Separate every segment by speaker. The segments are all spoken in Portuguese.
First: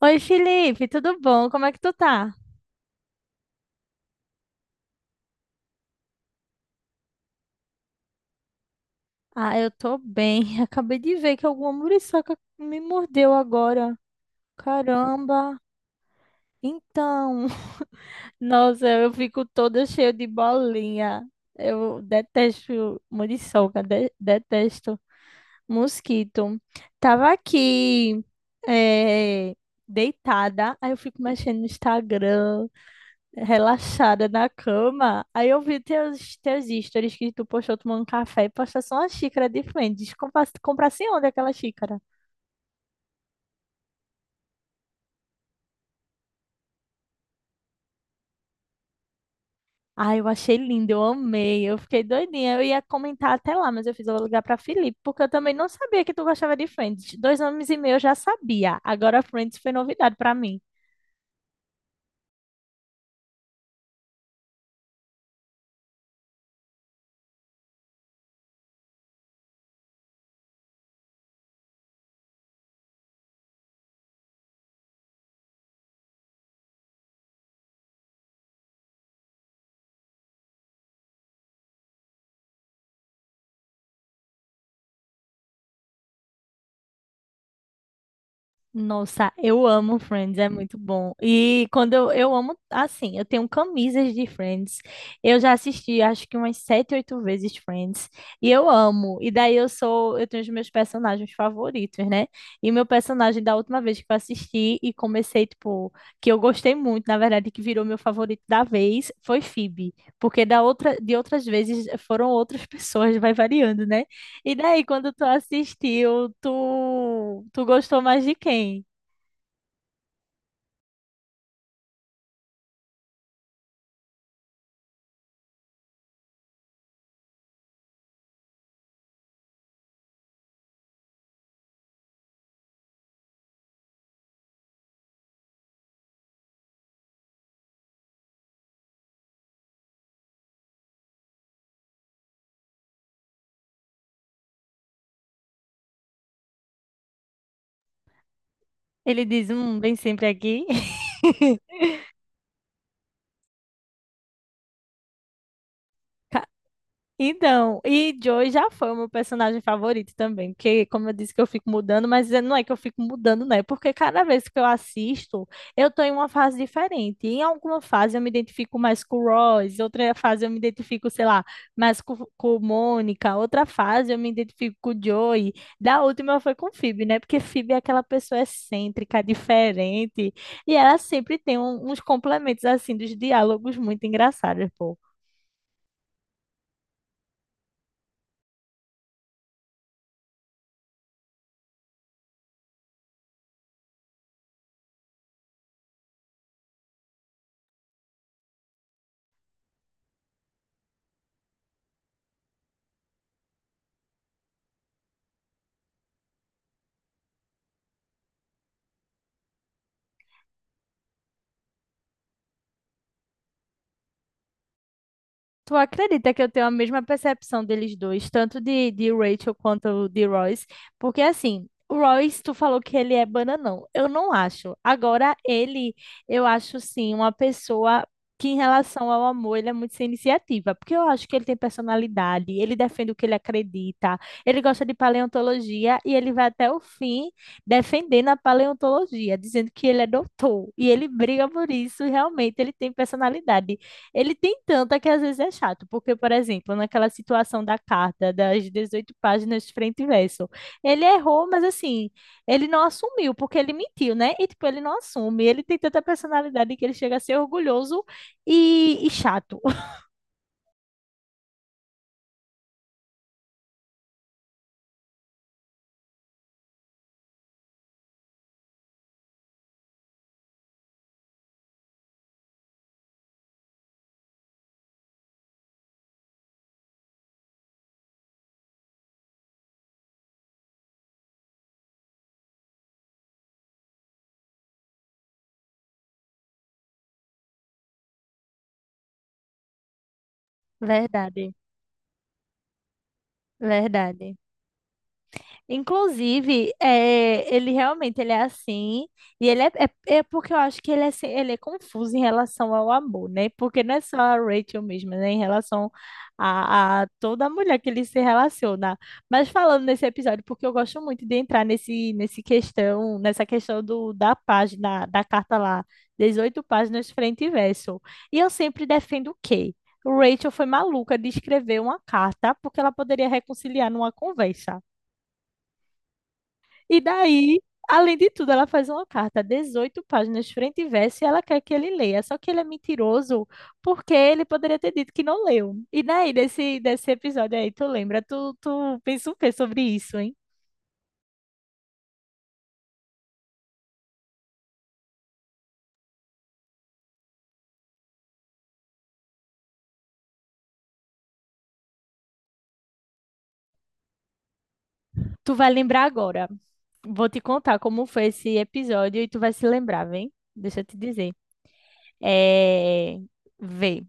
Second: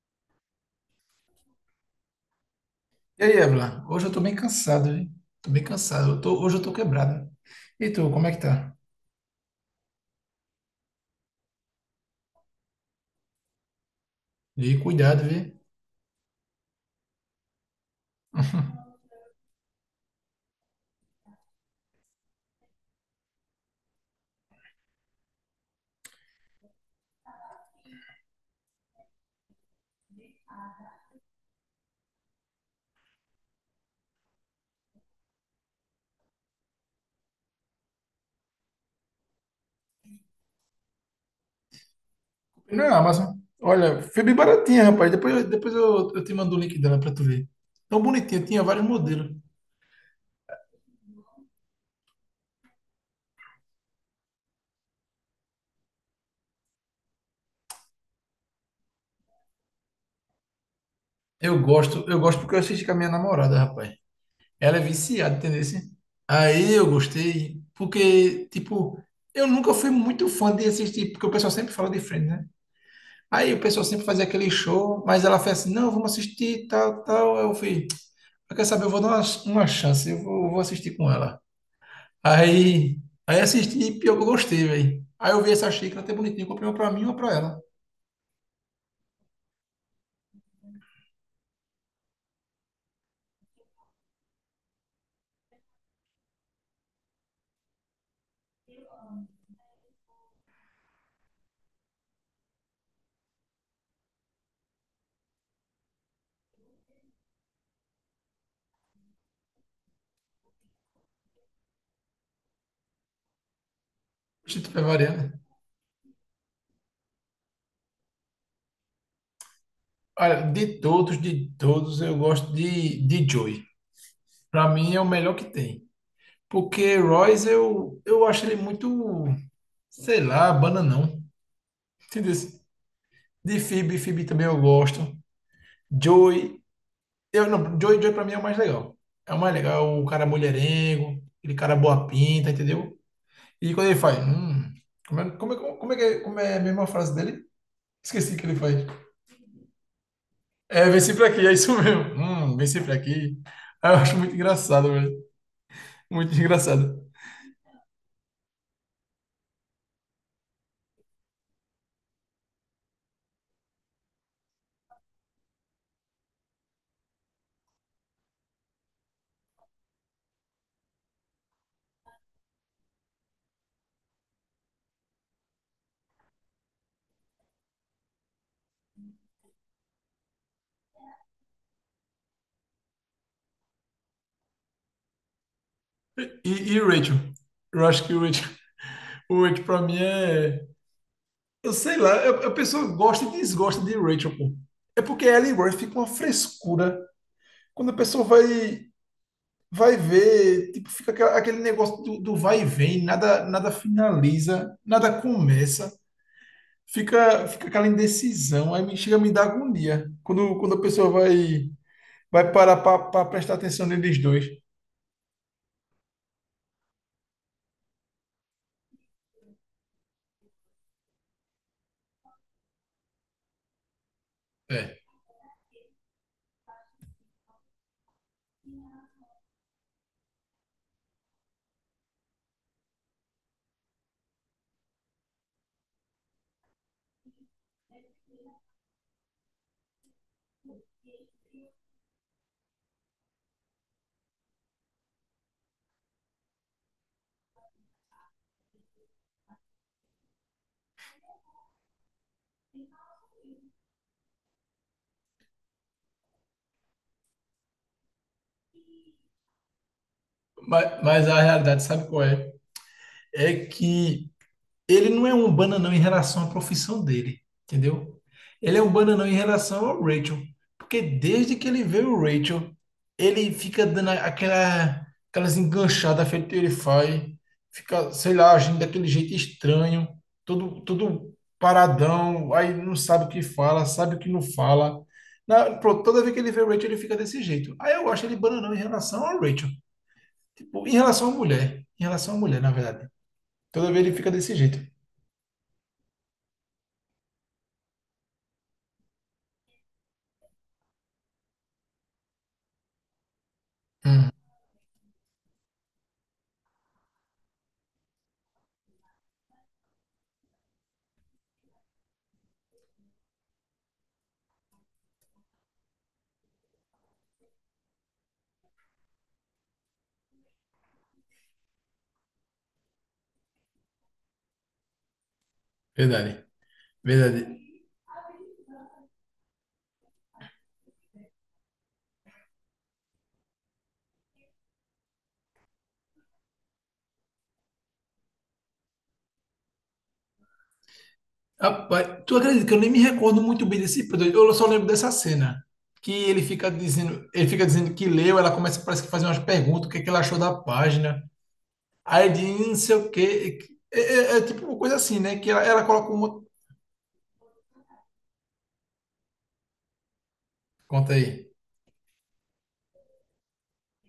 Speaker 1: Oi, Felipe, tudo bom? Como é que tu tá?
Speaker 2: E aí, Evelyn? Hoje eu tô bem cansado, viu? Tô bem cansado. Hoje eu tô quebrado. E tu, como é que tá?
Speaker 1: Ah, eu tô bem. Acabei de ver que alguma muriçoca me mordeu agora.
Speaker 2: E cuidado, viu?
Speaker 1: Caramba! Então, nossa, eu fico toda cheia de bolinha. Eu detesto muriçoca, detesto mosquito. Tava aqui, eh, deitada, aí eu fico mexendo no Instagram. Relaxada na cama. Aí eu vi teus stories que tu postou tomando café e postou só uma xícara diferente, frente. Comprasse onde aquela xícara?
Speaker 2: Não, é, Amazon. Olha, foi bem baratinha, rapaz. Depois eu te mando o link dela pra tu ver. Tão bonitinha, tinha vários modelos.
Speaker 1: Ai, eu achei lindo, eu amei, eu fiquei doidinha. Eu ia comentar até lá, mas eu vou ligar pra Felipe, porque eu também não sabia que tu gostava de Friends. 2 anos e meio eu já sabia, agora Friends foi novidade pra mim.
Speaker 2: Eu gosto porque eu assisti com a minha namorada, rapaz. Ela é viciada, entendeu? Assim? Aí eu gostei, porque, tipo, eu nunca fui muito fã de assistir, porque o pessoal sempre fala de Friends, né? Aí o pessoal sempre fazia aquele show, mas ela fez assim, não, vamos assistir, tal, tal. Aí eu fui. Ela quer saber, eu vou dar uma chance, eu vou assistir com ela. Aí, aí assisti e pior que eu gostei, velho. Aí eu vi essa xícara até bonitinha, comprei uma pra mim e uma pra ela.
Speaker 1: Nossa, eu amo Friends, é muito bom. E quando eu amo, assim, eu tenho camisas de Friends. Eu já assisti, acho que umas sete, oito vezes Friends. E eu amo. E daí eu tenho os meus personagens favoritos, né? E meu personagem da última vez que eu assisti e comecei, tipo, que eu gostei muito, na verdade, que virou meu favorito da vez, foi Phoebe. Porque da outra, de outras vezes foram outras pessoas, vai variando, né? E
Speaker 2: Gente, tá
Speaker 1: daí, quando tu
Speaker 2: variando.
Speaker 1: assistiu, tu gostou mais de quem?
Speaker 2: Olha, de todos, eu gosto de Joey. Pra mim é o melhor que tem. Porque Royce, eu acho ele muito, sei lá, bananão. Entendeu? De Phoebe, Phoebe também eu gosto. Joey, eu não, Joey, Joey pra mim é o mais legal. É o mais legal, o cara mulherengo, aquele cara boa pinta, entendeu? E quando ele faz, como é a mesma frase dele? Esqueci que ele faz.
Speaker 1: Ele diz, vem sempre aqui.
Speaker 2: É, vem sempre aqui, é isso mesmo. Vem sempre aqui. Ah, eu acho muito engraçado, velho. Muito engraçado.
Speaker 1: Então, e Joey já foi o meu personagem favorito também, porque, como eu disse que eu fico mudando, mas não é que eu fico mudando, né? Porque cada vez que eu assisto, eu tô em uma fase diferente. Em alguma fase eu me identifico mais com o Royce, outra fase eu me identifico, sei lá, mais com Mônica, outra fase eu me identifico com o Joey. Da última foi com Phoebe, né? Porque Phoebe é aquela pessoa excêntrica, diferente, e ela sempre tem uns complementos, assim, dos diálogos muito engraçados, pô.
Speaker 2: E o Rachel? Eu acho que o Rachel pra mim é. Eu sei lá, a pessoa gosta e desgosta de Rachel, pô. É porque ela e Rory ficam uma frescura. Quando a pessoa vai ver, tipo, fica aquele negócio do vai e vem, nada, nada finaliza, nada começa, fica aquela indecisão, aí me chega a me dar agonia quando, quando a pessoa vai, vai parar para prestar atenção neles dois.
Speaker 1: Tu acredita que eu tenho a mesma percepção deles dois, tanto de Rachel quanto de Royce? Porque assim, o Royce, tu falou que ele é bananão. Eu não acho.
Speaker 2: É.
Speaker 1: Agora, ele, eu acho sim, uma pessoa que, em relação ao amor, ele é muito sem iniciativa. Porque eu acho que ele tem personalidade, ele defende o que ele acredita, ele gosta de paleontologia e ele vai até o fim defendendo a paleontologia, dizendo que ele é doutor. E ele briga por isso, e realmente ele tem personalidade. Ele tem tanta que às vezes é chato, porque, por exemplo, naquela situação da carta, das 18 páginas de frente e verso, ele errou, mas assim, ele não assumiu, porque ele mentiu, né? E, tipo, ele não assume. Ele tem tanta personalidade que ele chega a ser orgulhoso e chato.
Speaker 2: Mas a realidade, sabe qual é? É que ele não é um bananão em relação à profissão dele, entendeu? Ele é um bananão em relação ao Rachel, porque desde que ele vê o Rachel, ele fica dando aquela, aquelas enganchadas feito ele faz, fica, sei lá, agindo daquele jeito estranho, todo, todo paradão, aí não sabe o que fala, sabe o que não fala. Pronto, toda vez que ele vê o Rachel, ele fica desse jeito. Aí eu acho ele bananão em relação ao Rachel, tipo, em relação à
Speaker 1: Verdade,
Speaker 2: mulher, em relação à mulher, na verdade. Toda vez ele fica
Speaker 1: verdade.
Speaker 2: desse jeito.
Speaker 1: Inclusive, é, ele realmente ele é assim, e ele é, é porque eu acho que ele é, ele é confuso em relação ao amor, né? Porque não é só a Rachel mesmo, né? Em relação a toda mulher que ele se relaciona. Mas falando nesse episódio, porque eu gosto muito de entrar nessa questão da página, da carta lá, 18 páginas frente e verso. E eu sempre defendo o quê? Rachel foi maluca de escrever uma carta porque ela poderia reconciliar numa conversa.
Speaker 2: Verdade.
Speaker 1: E
Speaker 2: Verdade.
Speaker 1: daí, além de tudo, ela faz uma carta, 18 páginas, frente e verso, e ela quer que ele leia. Só que ele é mentiroso, porque ele poderia ter dito que não leu. E daí, desse episódio aí, tu lembra? Tu, tu pensa o quê sobre isso, hein?
Speaker 2: Rapaz, tu acredita que eu nem me recordo muito bem desse episódio? Eu só lembro dessa cena. Que ele fica dizendo que leu, ela começa, parece que fazer umas perguntas, o que é que ela achou da página. Aí ele diz, não sei o quê." É tipo uma coisa assim, né? Que
Speaker 1: Tu
Speaker 2: ela,
Speaker 1: vai
Speaker 2: ela
Speaker 1: lembrar
Speaker 2: coloca um.
Speaker 1: agora. Vou te contar como foi esse episódio e tu vai se lembrar, vem? Deixa eu te
Speaker 2: Conta
Speaker 1: dizer.
Speaker 2: aí.
Speaker 1: É... Vê.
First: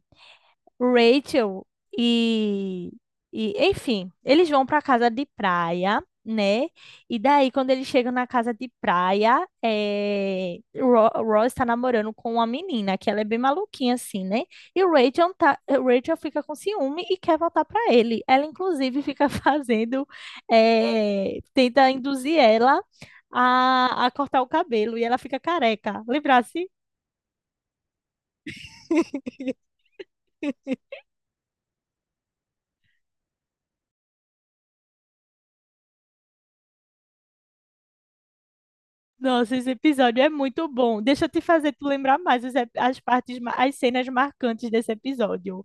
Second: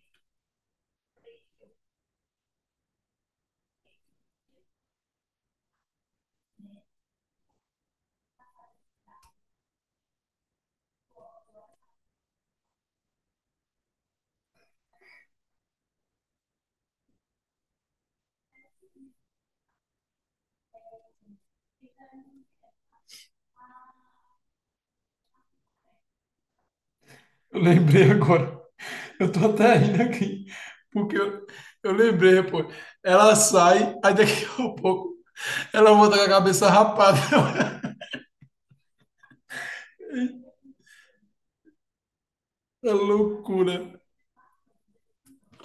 Speaker 1: Rachel e, e enfim, eles vão para casa de praia, né? E daí, quando eles chegam na casa de praia, é, Ross está namorando com uma menina, que ela é bem maluquinha, assim, né? E o Rachel, tá, Rachel fica com ciúme e quer voltar para ele. Ela, inclusive, fica fazendo, é, tenta induzir ela a cortar o cabelo e ela fica careca. Lembrasse?
Speaker 2: Eu lembrei agora. Eu tô até rindo aqui, porque eu lembrei, pô. Ela sai, aí daqui a pouco ela volta com a cabeça rapada.
Speaker 1: Nossa, esse episódio é muito bom. Deixa eu te fazer tu lembrar mais os
Speaker 2: É
Speaker 1: as, partes, as
Speaker 2: loucura.
Speaker 1: cenas marcantes desse episódio.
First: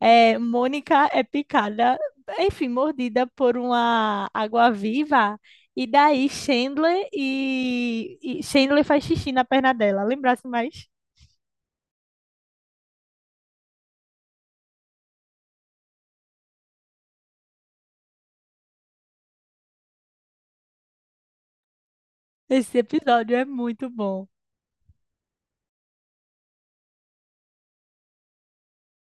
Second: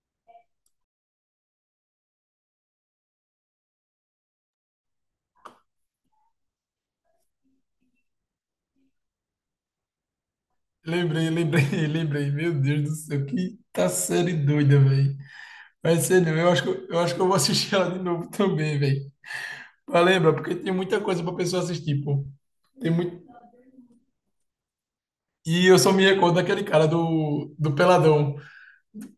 Speaker 1: É, Mônica é picada, enfim, mordida por uma água-viva. E daí Chandler e Chandler faz xixi na perna dela. Lembrasse mais?
Speaker 2: Lembrei, lembrei, lembrei. Meu Deus do céu, que tá série doida, velho. Mas ser não. Eu acho que eu vou assistir ela de novo também, velho. Mas lembra, porque tem muita coisa pra pessoa assistir, pô.
Speaker 1: Esse
Speaker 2: Tem muito...
Speaker 1: episódio é muito bom.
Speaker 2: E eu só me recordo daquele cara do Peladão.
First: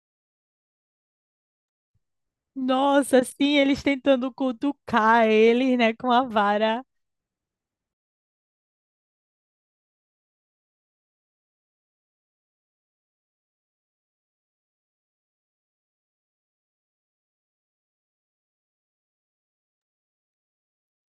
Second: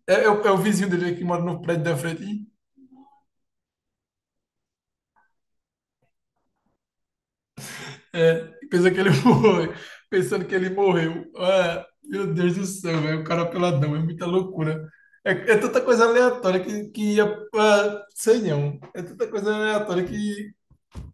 Speaker 2: É o vizinho dele que mora no prédio da frente.
Speaker 1: Nossa, sim, eles tentando cutucar eles, né, com a vara.
Speaker 2: É, pensa que ele foi pensando que ele morreu. Ah, meu Deus do céu, velho, o cara é peladão, é muita loucura. É, é tanta coisa aleatória que ia. Ah, sei não. É tanta coisa aleatória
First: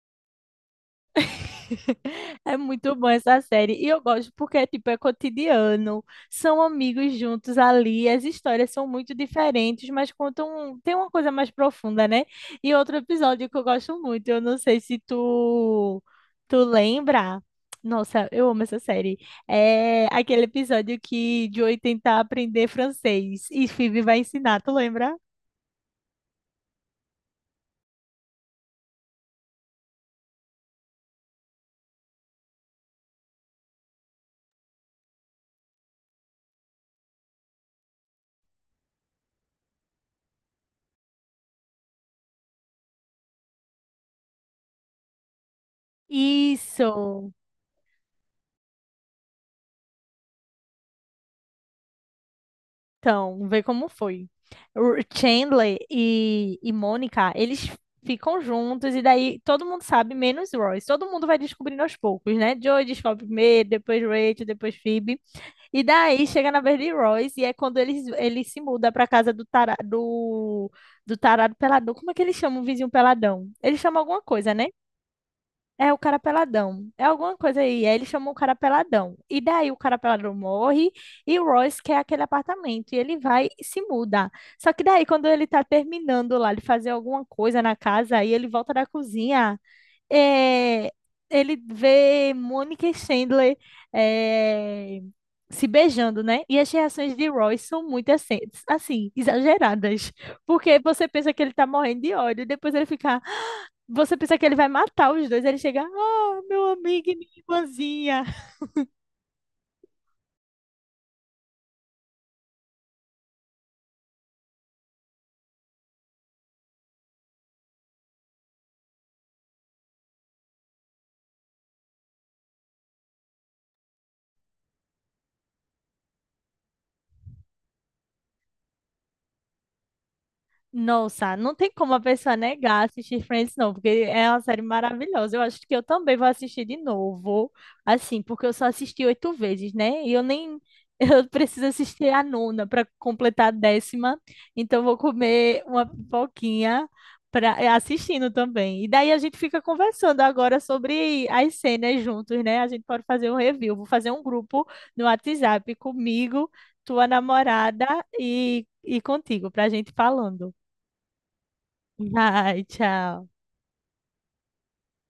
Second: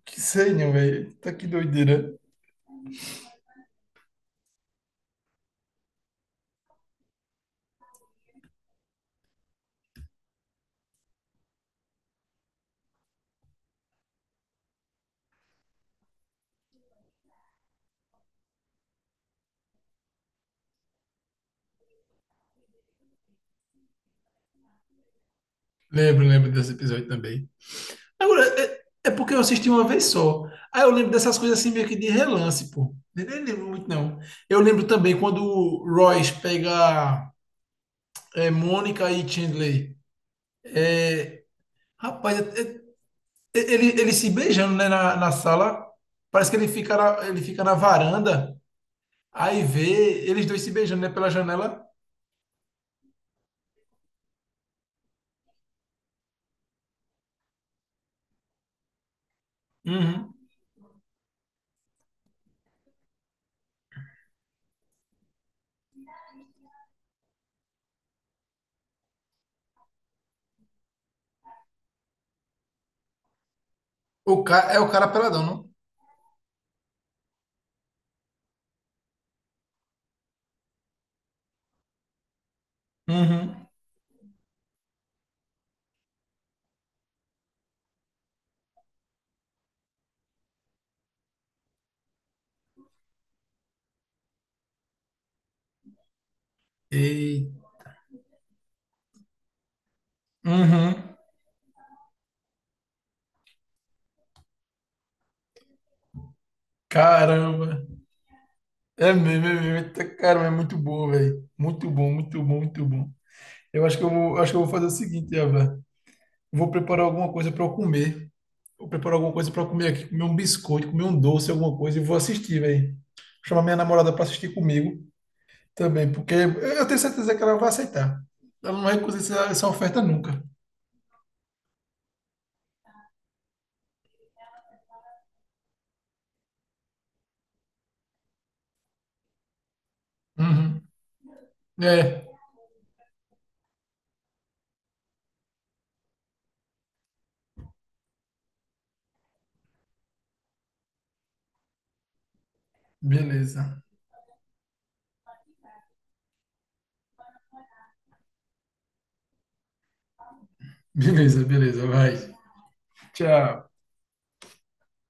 Speaker 2: que sei não, velho. Tá que doideira.
Speaker 1: É muito bom essa série. E eu gosto porque, tipo, é cotidiano. São amigos juntos ali. As histórias são muito diferentes, mas contam... um, tem uma coisa mais profunda, né? E outro episódio que eu gosto muito, eu não sei se tu... Tu lembra? Nossa, eu amo essa série. É aquele episódio que Joey tenta aprender francês e Phoebe vai ensinar, tu lembra?
Speaker 2: Lembro, lembro desse episódio também. Agora, é porque eu assisti uma vez só. Aí eu lembro dessas coisas assim meio que de relance, pô. Nem lembro muito, não. Eu lembro também quando o Royce pega é, Mônica e Chandler. É, rapaz, é ele, ele se beijando, né, na, na sala. Parece que
Speaker 1: Isso!
Speaker 2: ele fica na varanda. Aí vê eles dois se beijando, né, pela janela.
Speaker 1: Então, vê como foi. O Chandler e Mônica, eles ficam juntos e daí todo mundo sabe,
Speaker 2: Uhum.
Speaker 1: menos Royce. Todo mundo vai descobrindo aos poucos, né? Joey descobre primeiro, depois Rachel, depois Phoebe. E daí chega na vez de Royce e é quando eles ele se muda pra casa do tarado, do tarado peladão. Como é que eles chamam o vizinho peladão? Eles chamam alguma
Speaker 2: O
Speaker 1: coisa,
Speaker 2: ca...
Speaker 1: né?
Speaker 2: É o cara peladão, não?
Speaker 1: É o cara peladão. É alguma coisa aí. Aí ele chamou o cara peladão. E daí o cara peladão morre e o Royce quer aquele apartamento. E ele vai e
Speaker 2: Uhum.
Speaker 1: se muda. Só que daí, quando ele tá terminando lá de fazer alguma coisa na casa, aí ele volta da cozinha. é, Ele vê Mônica e Chandler é, se beijando, né? E as reações de
Speaker 2: E
Speaker 1: Royce são muito exageradas. Porque
Speaker 2: uhum.
Speaker 1: você pensa que ele tá morrendo de ódio. E depois ele fica. Você pensa que ele vai matar os dois, ele chega, ah, meu amigo e minha
Speaker 2: Caramba.
Speaker 1: irmãzinha.
Speaker 2: É mesmo, é mesmo. Eita, caramba, é muito bom, velho. Muito bom, muito bom, muito bom. Eu acho que eu vou, acho que eu vou fazer o seguinte, Eva. Vou preparar alguma coisa para eu comer. Vou preparar alguma coisa para eu comer aqui, comer um biscoito, comer um doce, alguma coisa e vou assistir, velho. Chamar minha namorada para assistir comigo. Também, porque eu tenho certeza que ela vai aceitar. Ela não vai recusar essa oferta nunca.
Speaker 1: Nossa, não tem como a pessoa negar assistir Friends, não, porque é uma série maravilhosa. Eu acho que eu também vou assistir de novo, assim, porque eu só assisti oito vezes, né? E eu nem.
Speaker 2: Uhum.
Speaker 1: Eu preciso assistir a
Speaker 2: É,
Speaker 1: nona para completar a 10ª, então eu vou comer uma pipoquinha pra, assistindo também. E daí a gente fica conversando agora sobre as cenas juntos, né? A gente pode fazer um review.
Speaker 2: beleza.
Speaker 1: Vou fazer um grupo no WhatsApp comigo, tua namorada e contigo, para a gente falando.
Speaker 2: Beleza, beleza, vai.
Speaker 1: Vai, tchau.
Speaker 2: Tchau.